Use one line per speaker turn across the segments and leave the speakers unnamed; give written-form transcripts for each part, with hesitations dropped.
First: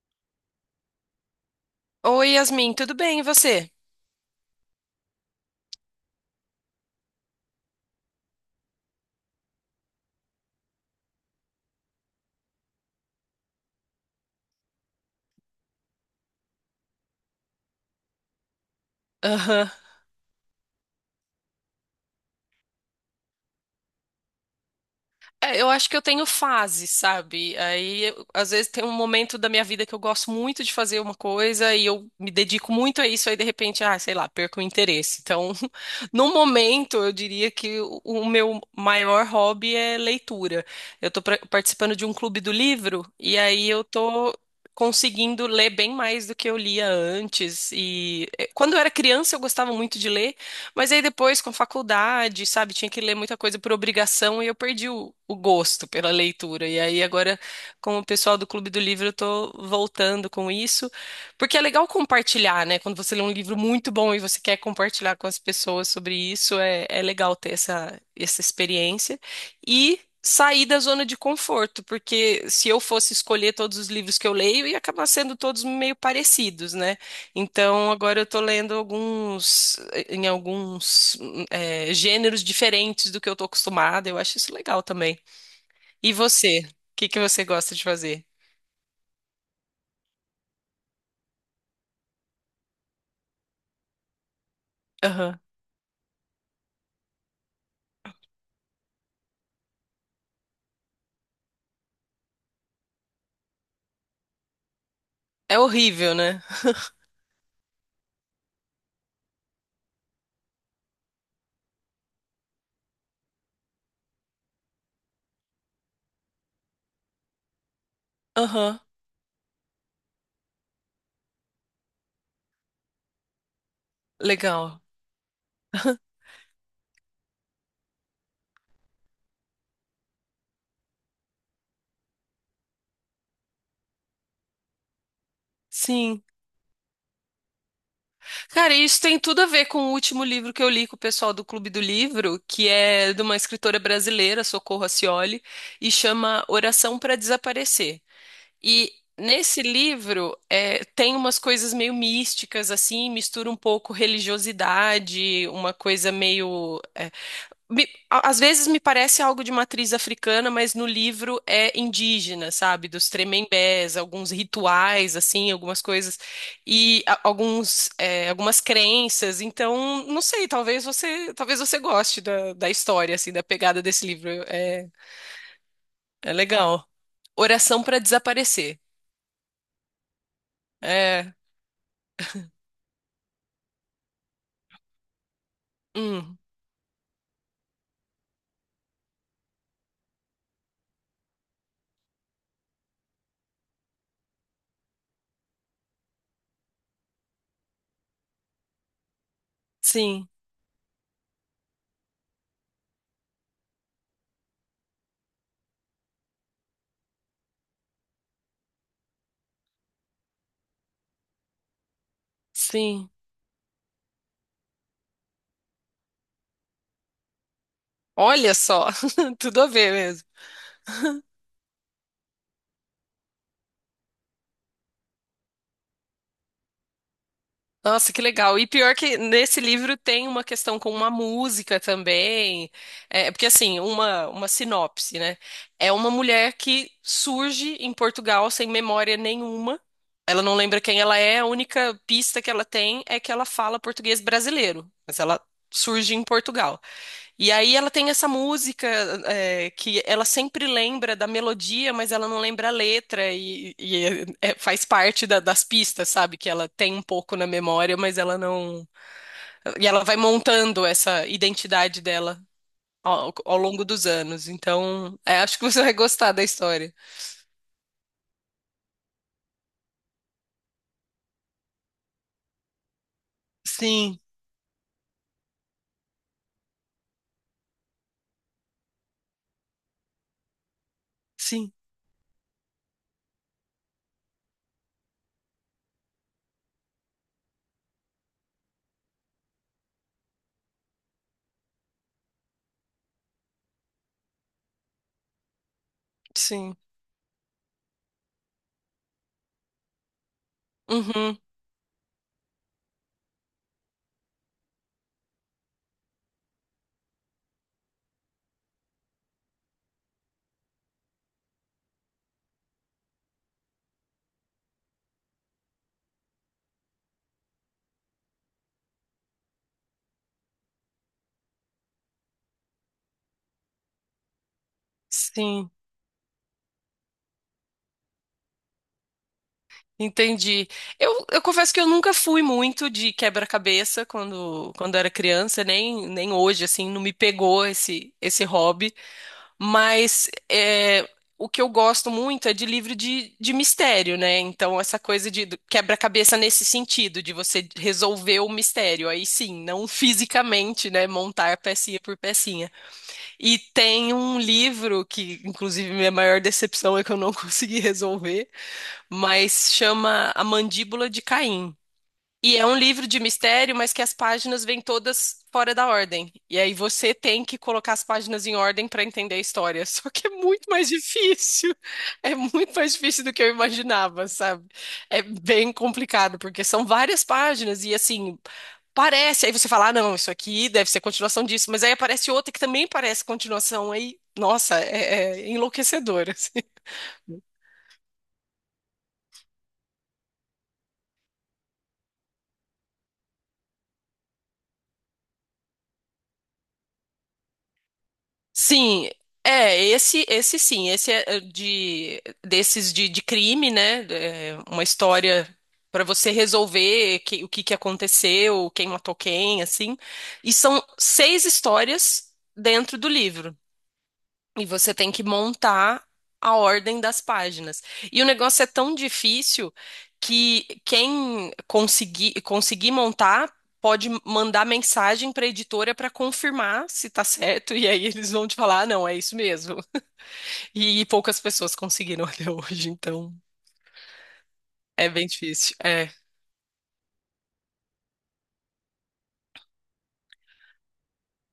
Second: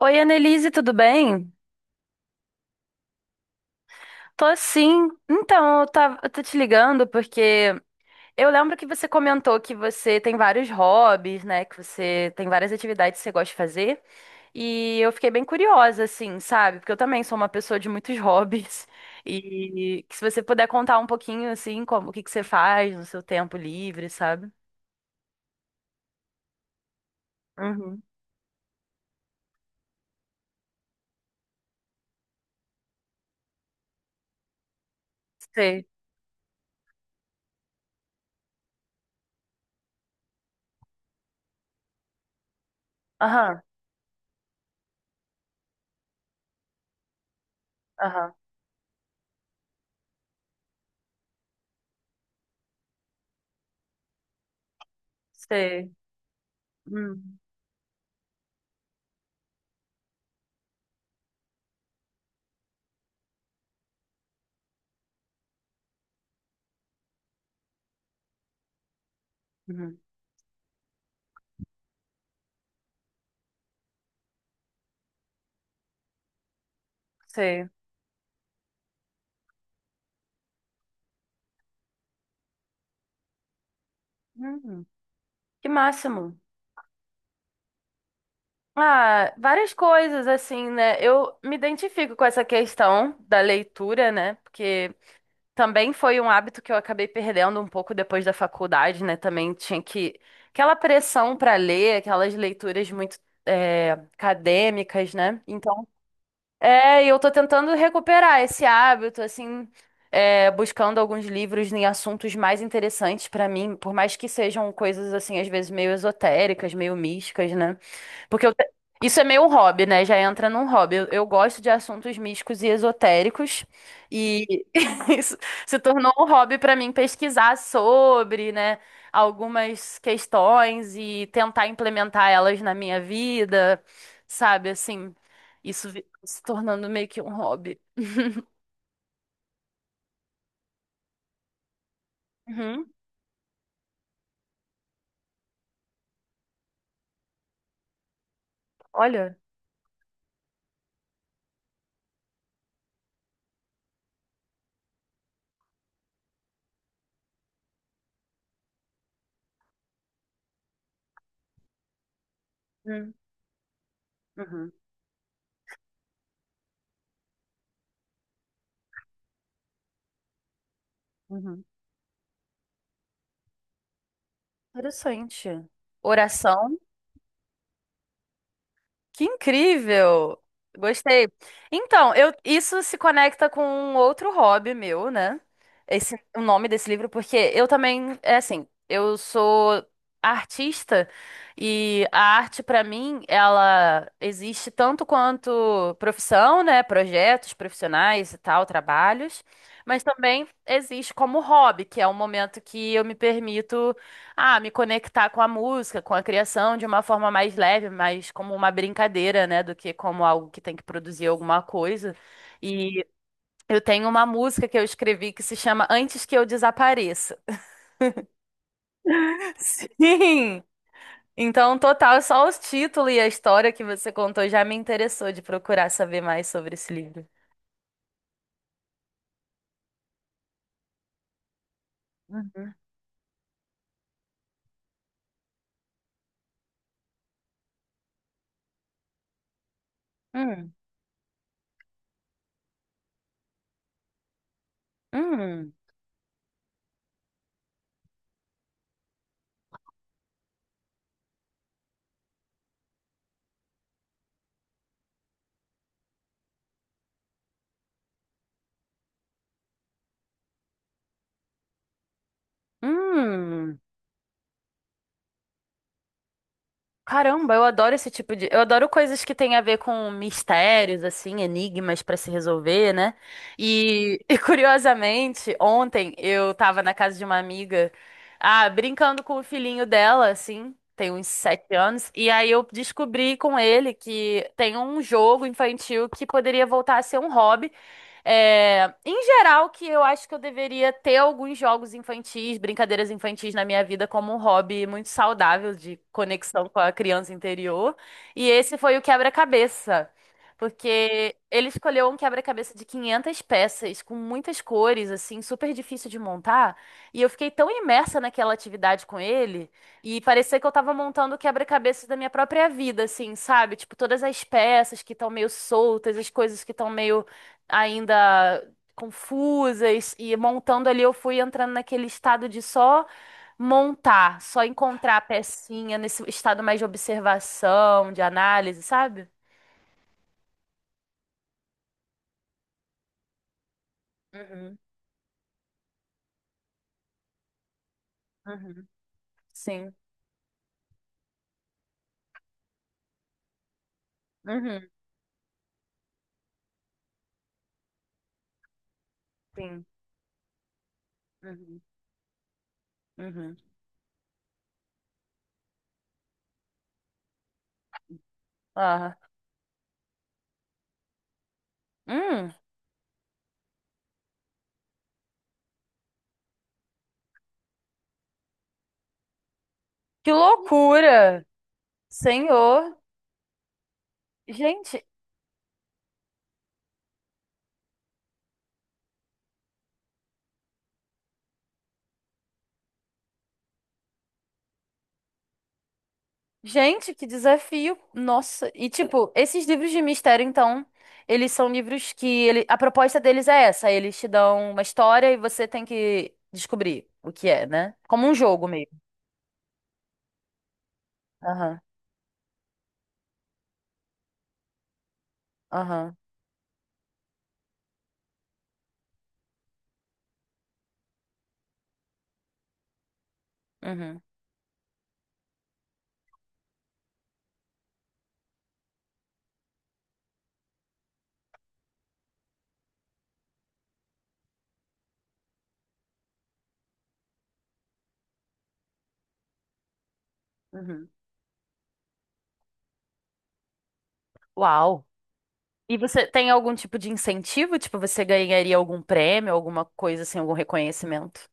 Oi, Annelise, tudo bem?
Oi, Yasmin, tudo bem? E você?
Tô sim. Então, eu tô te ligando porque eu lembro que você comentou que você tem vários hobbies, né? Que você tem várias atividades que você gosta de fazer. E eu fiquei bem curiosa, assim, sabe? Porque eu também sou uma pessoa de muitos hobbies.
Aham.
E que se você puder contar um pouquinho, assim, como, o que que você faz no seu tempo livre, sabe?
É, eu acho que eu tenho fase, sabe?
Uhum.
Aí, às vezes, tem um momento da minha vida que eu gosto muito de fazer uma coisa e eu me dedico muito a isso, aí, de repente, ah, sei lá, perco o interesse. Então,
Sei.
no momento, eu diria que o meu maior hobby é leitura. Eu tô participando de um clube do livro e
Aham,
aí eu tô conseguindo ler bem mais do que eu lia antes. E
aham.
eh, quando eu era criança, eu gostava muito de ler. Mas aí depois, com faculdade, sabe, tinha que ler muita coisa por obrigação e eu perdi o gosto
Sei.
pela leitura. E aí agora,
Hum,
com o pessoal do Clube do Livro, eu tô voltando com isso, porque é legal compartilhar, né? Quando você lê um livro muito bom e você quer compartilhar com as pessoas sobre isso, é legal ter essa experiência.
uhum.
E sair da zona de conforto, porque se eu fosse escolher todos os livros que eu leio, ia acabar sendo todos meio parecidos, né?
Sei.
Então, agora eu tô lendo em gêneros diferentes do que eu tô acostumada. Eu acho isso legal
Hum,
também.
que
E
máximo.
você? O que que você gosta de fazer?
Ah, várias coisas, assim, né? Eu me identifico com essa questão da leitura, né? Porque
Aham.
também foi um hábito que eu acabei perdendo um pouco depois da faculdade, né? Também tinha que. Aquela pressão para ler, aquelas leituras muito acadêmicas, né?
É
Então
horrível, né?
é, e eu tô tentando recuperar esse hábito, assim, é, buscando alguns livros em assuntos mais interessantes pra mim, por mais que sejam coisas, assim, às vezes meio esotéricas, meio místicas, né? Porque eu te-
Aham.
isso é meio um hobby, né? Já entra num hobby. Eu gosto de assuntos místicos e esotéricos, e
Legal.
isso se tornou um hobby pra mim pesquisar sobre, né, algumas questões e tentar implementar elas na minha vida, sabe, assim. Isso
Sim.
se tornando meio que um hobby.
Cara, e isso tem tudo a ver com o último livro que eu li com o pessoal do Clube do Livro, que
Uhum.
é de uma escritora brasileira, Socorro Acioli, e chama Oração para Desaparecer. E
Olha,
nesse livro tem umas coisas meio místicas, assim, mistura um pouco religiosidade, uma coisa meio. Às vezes me parece algo de matriz africana, mas no livro é indígena, sabe? Dos
hum,
tremembés, alguns
uhum,
rituais, assim, algumas coisas, e algumas crenças. Então, não sei, talvez você, talvez
uhum.
você goste da história, assim, da pegada desse livro. É,
Interessante.
é
Oração.
legal. Oração para Desaparecer.
Que incrível! Gostei.
é
Então, eu, isso se conecta com um outro hobby meu, né? Esse,
Hum,
o nome desse livro, porque eu também, é assim, eu sou artista e a arte, pra mim, ela existe tanto quanto profissão, né? Projetos profissionais e tal, trabalhos, mas
sim,
também existe como hobby, que é um momento que eu me permito. Ah, me conectar com a música, com a criação de uma forma mais leve, mais como uma brincadeira, né, do que como algo que tem que produzir alguma coisa. E
sim.
eu tenho uma música que eu escrevi que se chama Antes que eu desapareça.
Olha só, tudo a ver mesmo.
Sim! Então, total, só o título e a história que você contou já me interessou de procurar saber mais sobre esse livro.
Nossa, que legal. E pior que nesse livro tem uma questão com uma música também.
Uhum.
É, porque assim, uma sinopse, né? É uma mulher que surge em Portugal sem memória nenhuma. Ela não
Hum,
lembra quem ela é, a única pista que ela tem é que ela fala português brasileiro, mas ela
hum,
surge em Portugal. E aí ela tem essa música, que ela sempre lembra da melodia, mas ela não lembra a letra e faz parte das pistas, sabe? Que ela tem um pouco na memória, mas ela não. E ela vai montando essa identidade dela ao
hum.
longo dos anos. Então, acho que você vai gostar da história.
Caramba, eu adoro esse tipo de. Eu adoro coisas que têm a ver com mistérios, assim, enigmas pra se resolver, né?
Sim,
E, e, curiosamente, ontem eu tava na casa de uma amiga, ah, brincando com o filhinho dela, assim, tem uns
sim,
sete anos, e aí eu descobri com ele que tem um jogo infantil que poderia voltar a ser um hobby. É, em geral, que eu acho que eu deveria ter alguns jogos infantis, brincadeiras infantis na minha vida como um hobby muito saudável de conexão
sim.
com a criança interior. E esse foi o quebra-cabeça, porque
Uhum,
ele escolheu um quebra-cabeça de 500 peças, com muitas cores, assim, super difícil de montar. E eu fiquei tão imersa naquela atividade com ele, e parecia que eu tava montando o quebra-cabeça da minha própria vida, assim, sabe? Tipo, todas as peças que estão meio soltas, as coisas que estão meio ainda confusas e montando ali, eu fui entrando naquele estado de só montar, só encontrar a
sim.
pecinha nesse estado mais de observação, de análise, sabe?
Entendi. Eu confesso que eu nunca fui muito de quebra-cabeça quando,
Uhum,
quando era criança, nem hoje, assim, não me pegou esse
uhum,
hobby.
sim,
Mas o que eu gosto muito é de livro de mistério, né? Então,
uhum,
essa coisa de quebra-cabeça nesse sentido, de você resolver o mistério. Aí sim,
sim,
não fisicamente, né? Montar
uhum,
pecinha por pecinha.
uhum.
E tem um livro que, inclusive, minha maior decepção é que eu não consegui resolver,
Ah,
mas chama A Mandíbula de Caim.
hum,
E é um livro de mistério, mas que as páginas vêm todas fora da ordem. E aí você tem que colocar as páginas em ordem para entender a história. Só que é
que
muito mais
loucura,
difícil. É muito mais
Senhor.
difícil do que eu imaginava, sabe?
Gente,
É bem complicado, porque são várias páginas e assim, parece. Aí você fala, ah, não, isso aqui deve ser continuação disso. Mas aí aparece outra que também parece continuação. Aí, nossa, é enlouquecedor, assim.
gente, que desafio! Nossa, e tipo, esses livros de mistério, então, eles são livros que ele... A proposta deles é essa, eles te dão uma história e você tem que descobrir o que é, né? Como um jogo mesmo.
Sim, é, esse sim, esse é
Aham,
de desses de crime, né? É, uma história para
aham,
você resolver o que que aconteceu, quem matou quem, assim. E são seis histórias dentro do livro.
uhum,
E você tem que montar a ordem das páginas. E o negócio é tão difícil que quem conseguir montar pode mandar mensagem para a editora para confirmar se tá certo. E aí eles vão te falar, ah, não, é isso mesmo. E
uhum.
poucas pessoas conseguiram até hoje, então
Uau!
é bem difícil.
E
É.
você tem algum tipo de incentivo? Tipo, você ganharia algum prêmio, alguma coisa assim, algum reconhecimento?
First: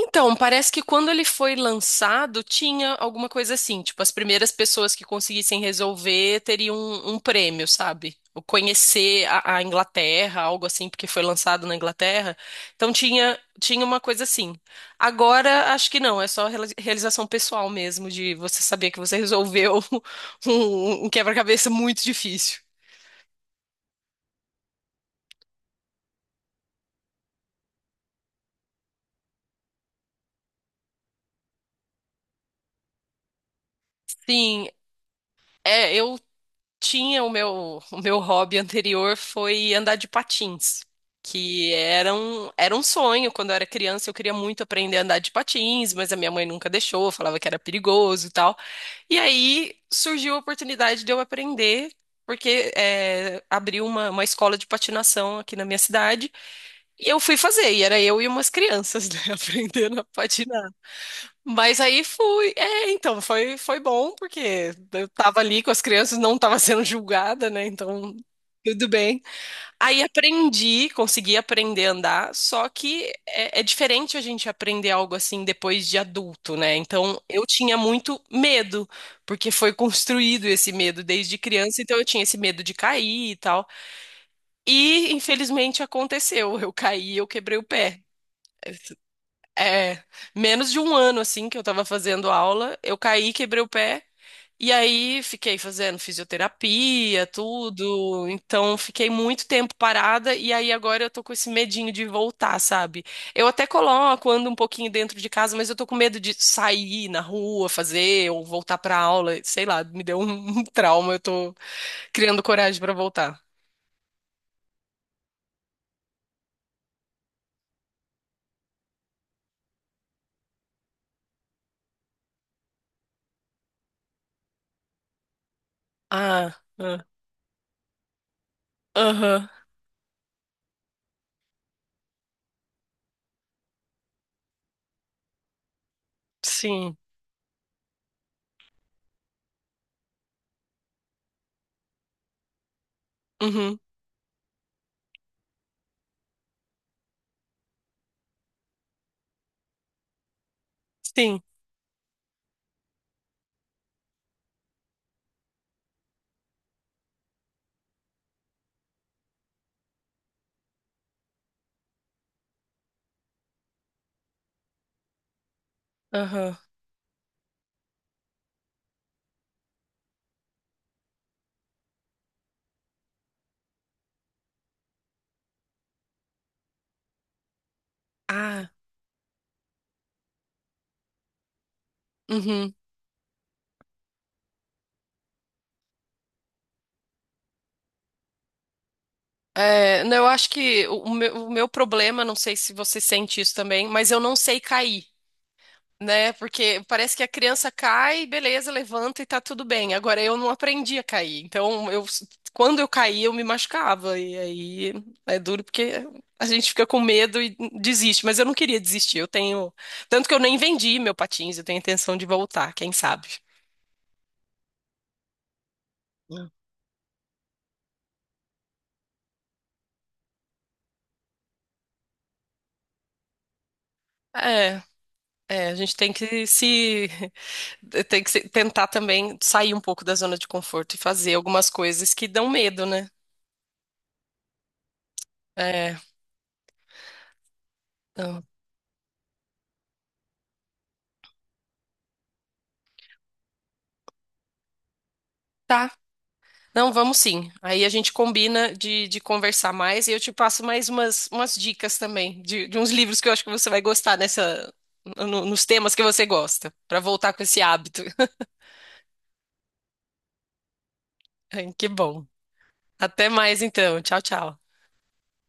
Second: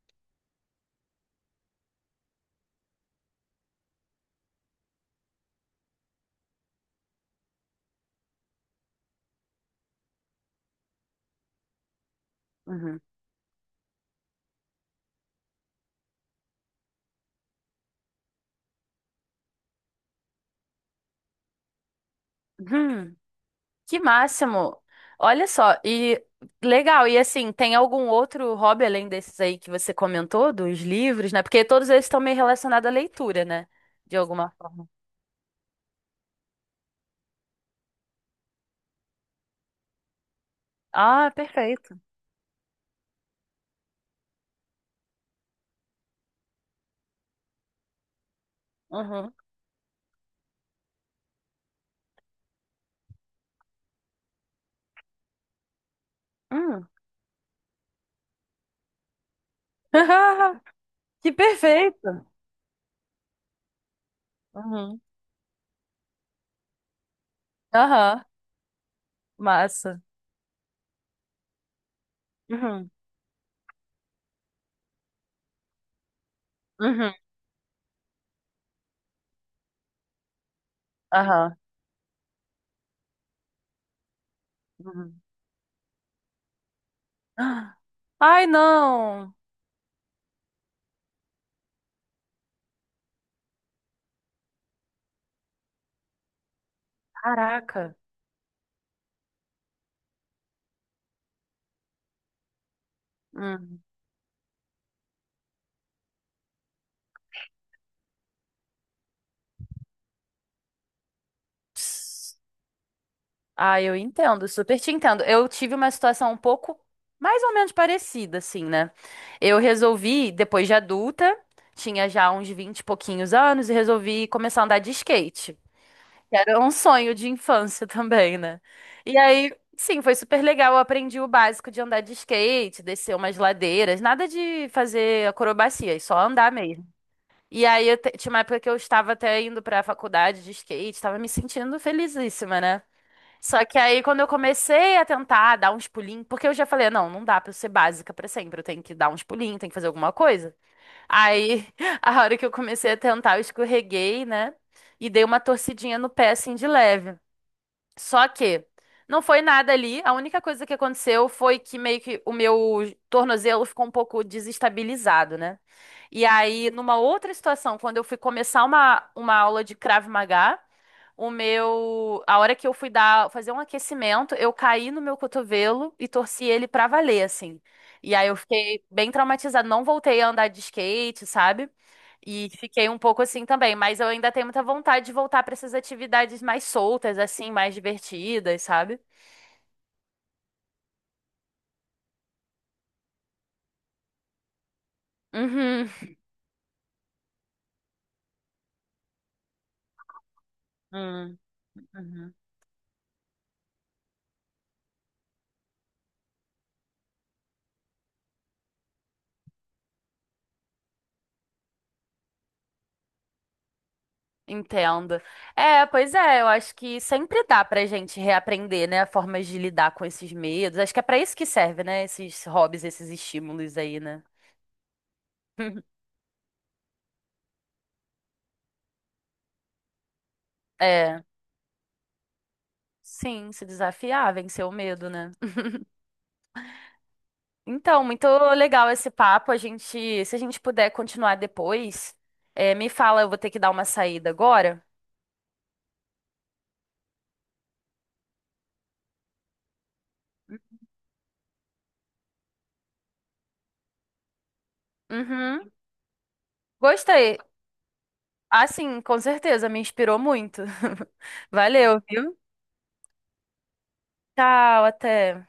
Então, parece que quando ele foi lançado, tinha alguma coisa assim, tipo, as primeiras pessoas que conseguissem resolver teriam um prêmio, sabe? O conhecer a Inglaterra, algo assim, porque foi lançado na Inglaterra. Então tinha uma coisa assim. Agora, acho que não, é só realização pessoal mesmo, de você saber que você resolveu um quebra-cabeça muito difícil.
Uhum. Que máximo! Olha só, e legal, e assim, tem algum outro hobby além desses aí que você comentou, dos livros, né? Porque todos eles estão meio relacionados à leitura, né? De alguma
Sim,
forma.
eu tinha o meu, o meu hobby anterior foi andar de patins,
Ah,
que
perfeito.
era um sonho. Quando eu era criança, eu queria muito aprender a andar de patins, mas a minha mãe nunca deixou, falava que era perigoso e tal. E
Uhum.
aí surgiu a oportunidade de eu aprender. Porque abriu uma escola de patinação aqui na minha cidade
Hum.
e eu fui fazer, e era eu e umas crianças, né, aprendendo a patinar.
Que
Mas aí
perfeito!
fui. É, então, foi bom, porque
Uhum.
eu tava ali com as crianças, não tava sendo julgada, né? Então,
Aham,
tudo bem.
massa.
Aí aprendi, consegui aprender a andar, só
Uhum.
que é diferente a gente aprender algo assim depois de adulto, né?
Uhum.
Então, eu tinha muito medo, porque foi construído esse medo desde
Aham.
criança, então eu tinha esse medo de cair e tal. E,
Uhum.
infelizmente, aconteceu. Eu caí, eu quebrei o
Ah.
pé.
Ai, não!
É, menos de 1 ano assim que eu tava fazendo aula, eu caí, quebrei o pé e aí fiquei fazendo fisioterapia,
Caraca!
tudo. Então fiquei muito tempo parada e aí agora eu tô com esse medinho de voltar, sabe? Eu até
Hum.
coloco, ando um pouquinho dentro de casa, mas eu tô com medo de sair na rua, fazer ou voltar pra aula, sei lá, me deu um um trauma, eu tô criando coragem pra voltar.
Ah, eu entendo, super te entendo. Eu tive uma situação um pouco mais ou menos parecida, assim, né? Eu resolvi, depois de adulta, tinha já uns 20 e pouquinhos anos, e resolvi começar a andar de skate. Que era
Ah,
um
ah,
sonho de infância também, né? E
aham,
aí, sim, foi super legal. Eu aprendi o básico de andar de skate, descer umas ladeiras, nada de fazer acrobacia, é só andar mesmo.
sim.
E aí, tinha uma época que eu estava até indo pra faculdade de skate, estava me sentindo felizíssima, né? Só que
Uhum,
aí, quando eu comecei a tentar dar uns pulinhos, porque eu já falei, não, não dá pra eu ser básica pra sempre, eu tenho que dar uns pulinhos, tenho que fazer alguma coisa.
sim.
Aí, a hora que eu comecei a tentar, eu escorreguei, né? E dei uma torcidinha no pé, assim, de leve. Só que não foi nada ali. A única coisa que aconteceu foi que meio que o meu tornozelo ficou um pouco desestabilizado, né? E
Aham.
aí, numa outra situação, quando eu fui começar uma aula de Krav Maga, o meu, a hora que eu fui dar, fazer um aquecimento, eu caí no meu cotovelo e torci ele pra valer, assim. E aí eu
Ah,
fiquei bem traumatizada, não voltei a andar de skate, sabe? E
uhum.
fiquei um pouco assim também, mas eu ainda tenho muita vontade de voltar para essas atividades mais soltas, assim, mais divertidas, sabe?
É, não, eu acho que o meu, o meu, problema, não sei se você sente isso também, mas eu não sei cair,
Uhum.
né? Porque parece que a criança cai, beleza, levanta e tá tudo bem. Agora eu não aprendi a
Hum,
cair. Então, eu,
uhum.
quando eu caí, eu me machucava. E aí é duro porque a gente fica com medo e desiste. Mas eu não queria desistir. Eu tenho. Tanto que eu nem vendi meu patins, eu tenho intenção de voltar, quem sabe?
Entendo. É, pois é, eu acho que sempre dá pra gente reaprender, né, formas de lidar com esses medos. Acho que é pra isso que serve, né, esses hobbies, esses estímulos aí, né?
É, é, a gente tem que se. Tem que tentar também sair um pouco da zona de conforto e
É,
fazer algumas coisas que dão medo, né?
sim, se desafiar, vencer o medo, né?
É,
Então, muito
não.
legal esse papo. A gente, se a gente puder continuar depois, é, me fala, eu vou ter que dar uma saída agora.
Tá. Não, vamos sim. Aí a gente combina de conversar mais e eu te passo mais umas dicas também de uns livros que eu acho que você vai gostar nessa, no- nos
Uhum.
temas que você gosta, para voltar
Gostei.
com esse hábito.
Ah, sim, com certeza, me inspirou muito.
Ai, que
Valeu,
bom.
viu?
Até mais então. Tchau, tchau.
Tchau, até.